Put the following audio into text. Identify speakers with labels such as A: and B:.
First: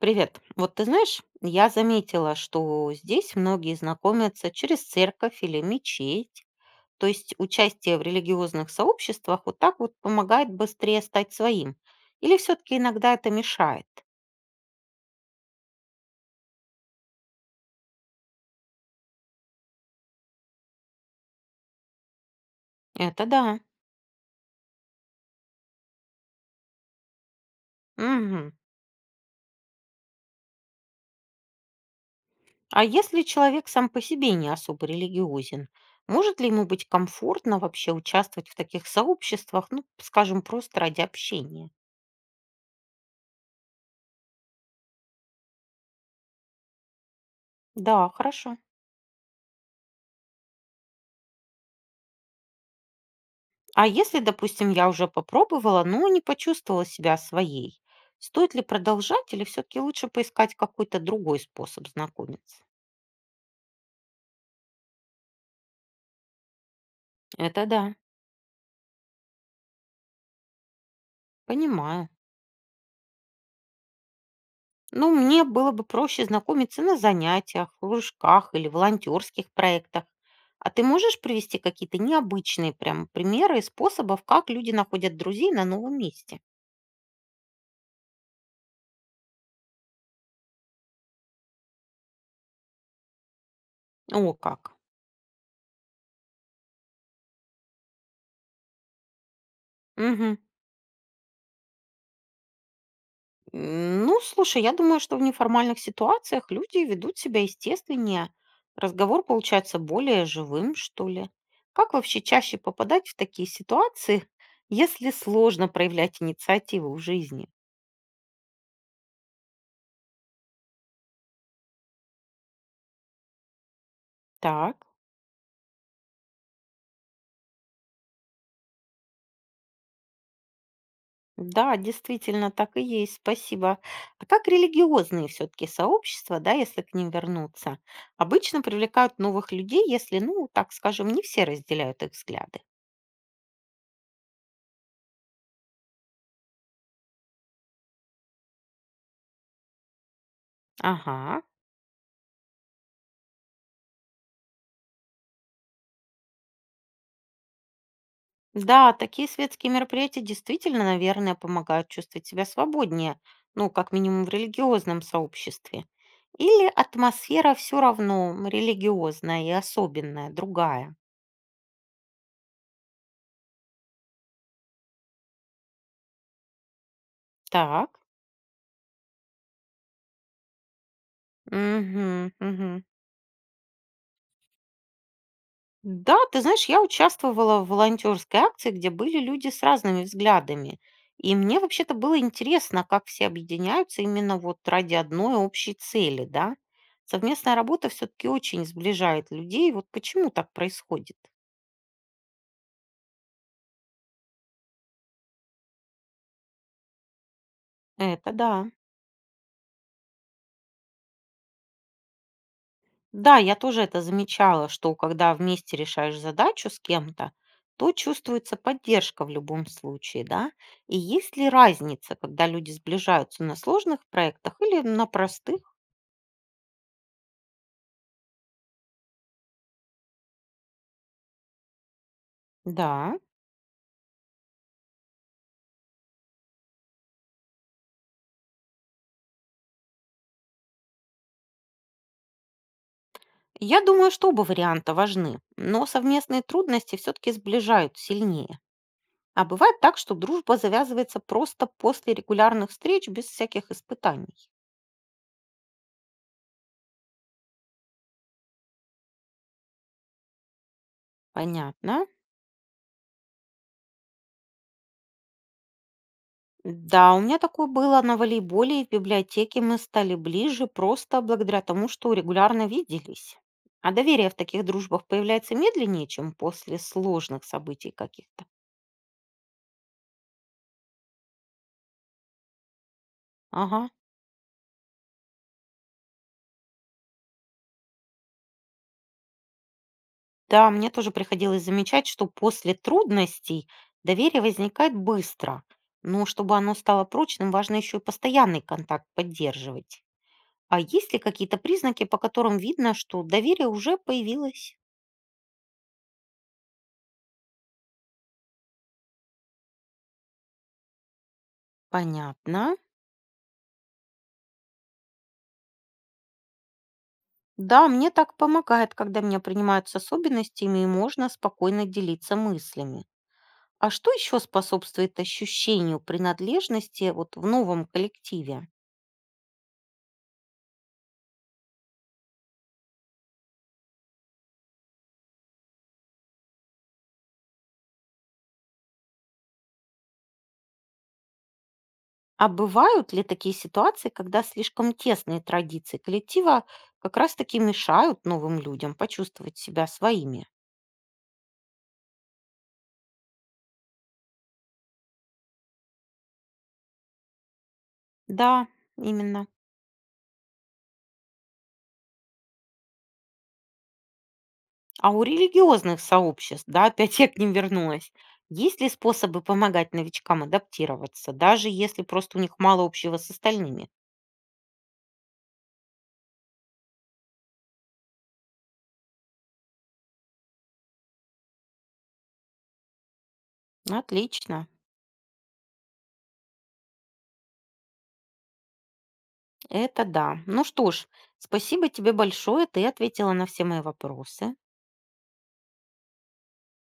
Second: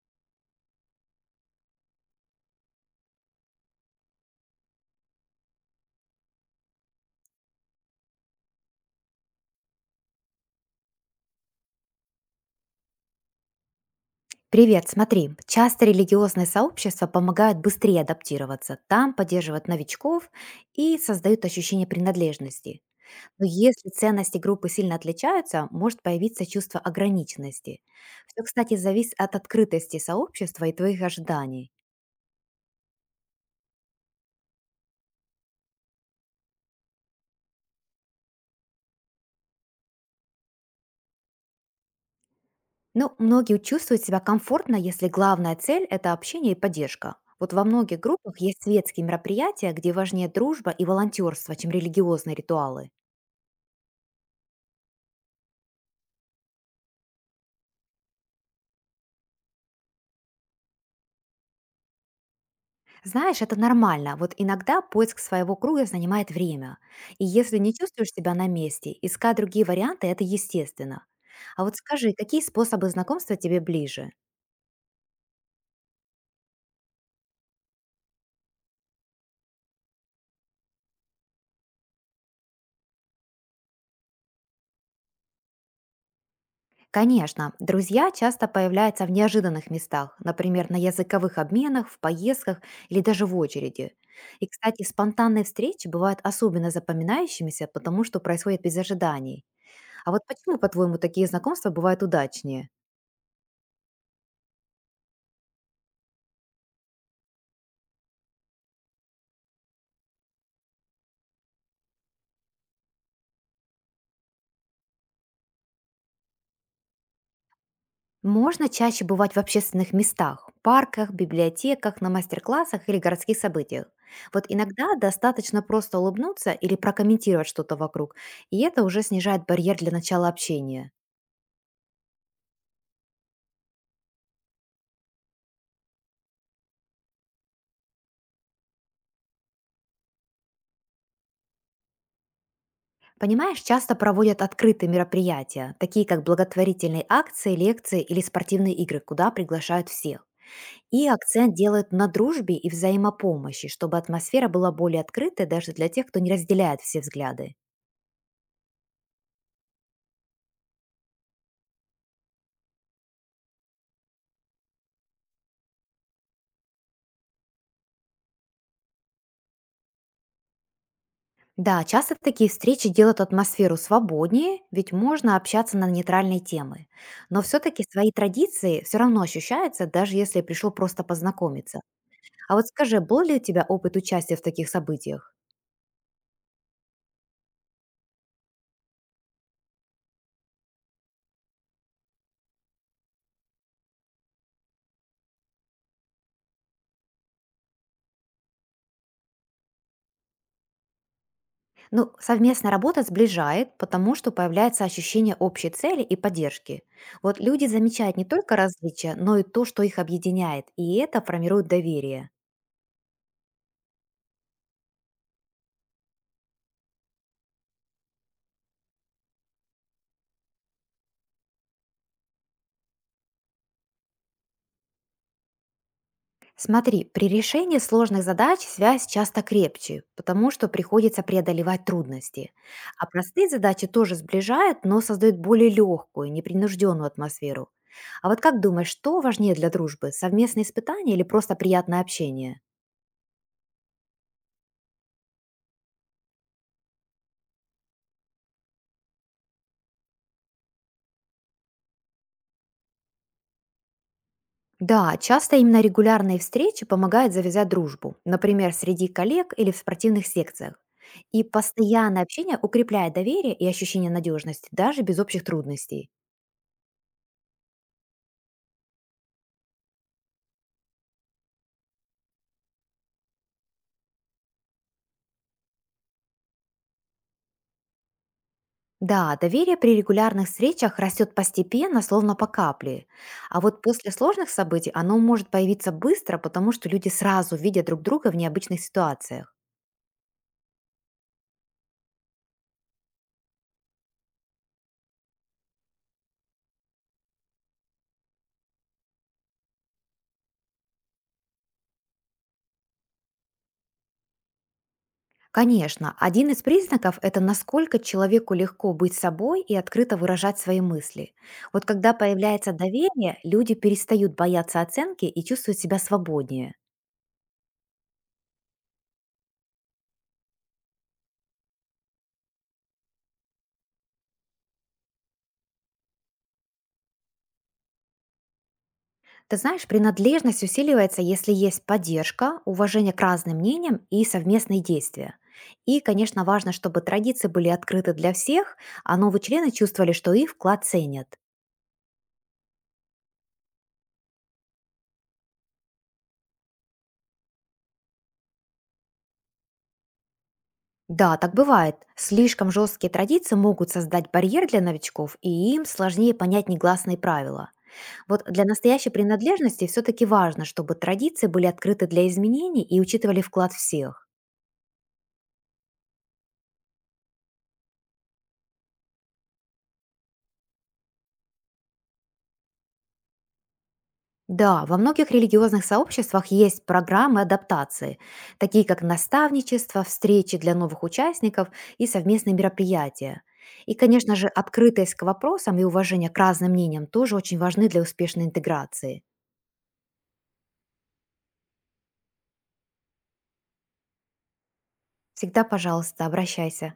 A: Привет. Вот ты знаешь, я заметила, что здесь многие знакомятся через церковь или мечеть. То есть участие в религиозных сообществах вот так вот помогает быстрее стать своим. Или все-таки иногда это мешает?
B: Привет, смотри, часто религиозные сообщества помогают быстрее адаптироваться, там поддерживают новичков и создают ощущение принадлежности.
A: Это
B: Но
A: да.
B: если ценности группы сильно отличаются, может появиться чувство ограниченности. Все,
A: Мгм.
B: кстати, зависит от открытости сообщества и твоих ожиданий.
A: А если человек сам по себе не особо религиозен, может ли ему быть комфортно вообще участвовать в таких сообществах, ну, скажем, просто ради общения?
B: Но многие чувствуют себя комфортно, если главная цель– это общение и поддержка. Вот во многих
A: Да,
B: группах
A: хорошо.
B: есть светские мероприятия, где важнее дружба и волонтерство, чем религиозные ритуалы.
A: А если, допустим, я уже попробовала, но не почувствовала себя своей, стоит ли продолжать или все-таки лучше поискать какой-то другой способ знакомиться?
B: Знаешь, это нормально. Вот иногда поиск своего круга занимает время. И если
A: Это
B: не
A: да.
B: чувствуешь себя на месте, искать другие варианты– это естественно. А вот
A: Понимаю.
B: скажи, какие способы знакомства тебе ближе?
A: Ну, мне было бы проще знакомиться на занятиях, кружках или волонтерских проектах. А ты можешь привести какие-то необычные прям примеры способов, как люди находят друзей на новом месте?
B: Конечно, друзья часто появляются в неожиданных местах, например, на языковых обменах, в поездках или даже в очереди.
A: О,
B: И,
A: как.
B: кстати, спонтанные встречи бывают особенно запоминающимися, потому что происходят без ожиданий. А вот
A: Мгм.
B: почему, по-твоему, такие знакомства бывают удачнее?
A: Ну, слушай, я думаю, что в неформальных ситуациях люди ведут себя естественнее. Разговор получается более живым, что ли. Как вообще чаще попадать в такие ситуации, если сложно проявлять инициативу в жизни?
B: Можно чаще бывать в общественных местах, парках, библиотеках, на мастер-классах или городских событиях. Вот
A: Так,
B: иногда достаточно просто улыбнуться или прокомментировать что-то вокруг, и это уже снижает барьер для начала общения.
A: да, действительно, так и есть, спасибо. А как религиозные все-таки сообщества, да, если к ним вернуться, обычно привлекают новых людей, если, ну, так скажем, не все разделяют их взгляды?
B: Понимаешь, часто проводят открытые мероприятия, такие как благотворительные акции, лекции или спортивные игры, куда приглашают всех. И
A: Ага.
B: акцент делают на дружбе и взаимопомощи, чтобы атмосфера была более открытой даже для тех, кто не разделяет все взгляды.
A: Да, такие светские мероприятия действительно, наверное, помогают чувствовать себя свободнее, ну, как минимум в религиозном сообществе. Или атмосфера все равно религиозная и особенная, другая.
B: Да, часто такие встречи делают атмосферу свободнее, ведь можно общаться на нейтральные темы. Но все-таки
A: Так.
B: свои традиции все равно ощущаются, даже если пришел просто познакомиться. А вот
A: Угу.
B: скажи, был ли у тебя опыт участия в таких событиях?
A: Да, ты знаешь, я участвовала в волонтерской акции, где были люди с разными взглядами. И мне вообще-то было интересно, как все объединяются именно вот ради одной общей цели, да? Совместная работа все-таки очень сближает людей. Вот почему так происходит?
B: Ну, совместная работа сближает, потому что появляется ощущение общей цели и поддержки. Вот люди замечают не
A: Это
B: только
A: да.
B: различия, но и то, что их объединяет, и это формирует доверие.
A: Да, я тоже это замечала, что когда вместе решаешь задачу с кем-то, то чувствуется поддержка в любом случае, да? И есть ли разница, когда люди сближаются на сложных проектах или на простых?
B: Смотри, при решении сложных задач связь часто крепче, потому что приходится преодолевать трудности. А
A: Да,
B: простые задачи тоже сближают, но создают более легкую, непринужденную атмосферу. А вот как думаешь, что важнее для дружбы– совместные испытания или просто приятное общение?
A: я думаю, что оба варианта важны, но совместные трудности все-таки сближают сильнее. А бывает так, что дружба завязывается просто после регулярных встреч без всяких испытаний.
B: Да, часто именно регулярные встречи помогают завязать дружбу, например, среди коллег или в спортивных секциях. И
A: Понятно.
B: постоянное общение укрепляет доверие и ощущение надежности, даже без общих трудностей.
A: Да, у меня такое было на волейболе и в библиотеке мы стали ближе просто благодаря тому, что регулярно виделись. А доверие в таких дружбах появляется медленнее, чем после сложных событий каких-то.
B: Да, доверие при регулярных встречах растет постепенно, словно по капле. А вот
A: Ага.
B: после сложных событий оно может появиться быстро, потому что люди сразу видят друг друга в необычных ситуациях.
A: Да, мне тоже приходилось замечать, что после трудностей доверие возникает быстро, но чтобы оно стало прочным, важно еще и постоянный контакт поддерживать. А есть ли какие-то признаки, по которым видно, что доверие уже появилось?
B: Конечно, один из признаков– это насколько человеку легко быть собой и открыто выражать свои мысли. Вот когда появляется
A: Понятно.
B: доверие, люди перестают бояться оценки и чувствуют себя свободнее.
A: Да, мне так помогает, когда меня принимают с особенностями и можно спокойно делиться мыслями. А что еще способствует ощущению принадлежности вот в новом коллективе?
B: Ты знаешь, принадлежность усиливается, если есть поддержка, уважение к разным мнениям и совместные действия. И, конечно, важно, чтобы традиции были открыты для всех, а новые члены чувствовали, что их вклад ценят.
A: А бывают ли такие ситуации, когда слишком тесные традиции коллектива как раз-таки мешают новым людям почувствовать себя своими?
B: Да, так бывает. Слишком жесткие традиции могут создать барьер для новичков, и им сложнее понять негласные правила. Вот для
A: Да,
B: настоящей
A: именно.
B: принадлежности все-таки важно, чтобы традиции были открыты для изменений и учитывали вклад всех.
A: А у религиозных сообществ, да, опять я к ним вернулась, есть ли способы помогать новичкам адаптироваться, даже если просто у них мало общего с остальными?
B: Да, во многих религиозных сообществах есть программы адаптации, такие как наставничество, встречи для новых участников и совместные мероприятия. И, конечно же,
A: Отлично,
B: открытость к вопросам и уважение к разным мнениям тоже очень важны для успешной интеграции.
A: это да. Ну что ж, спасибо тебе большое, ты ответила на все мои вопросы.
B: Всегда, пожалуйста, обращайся.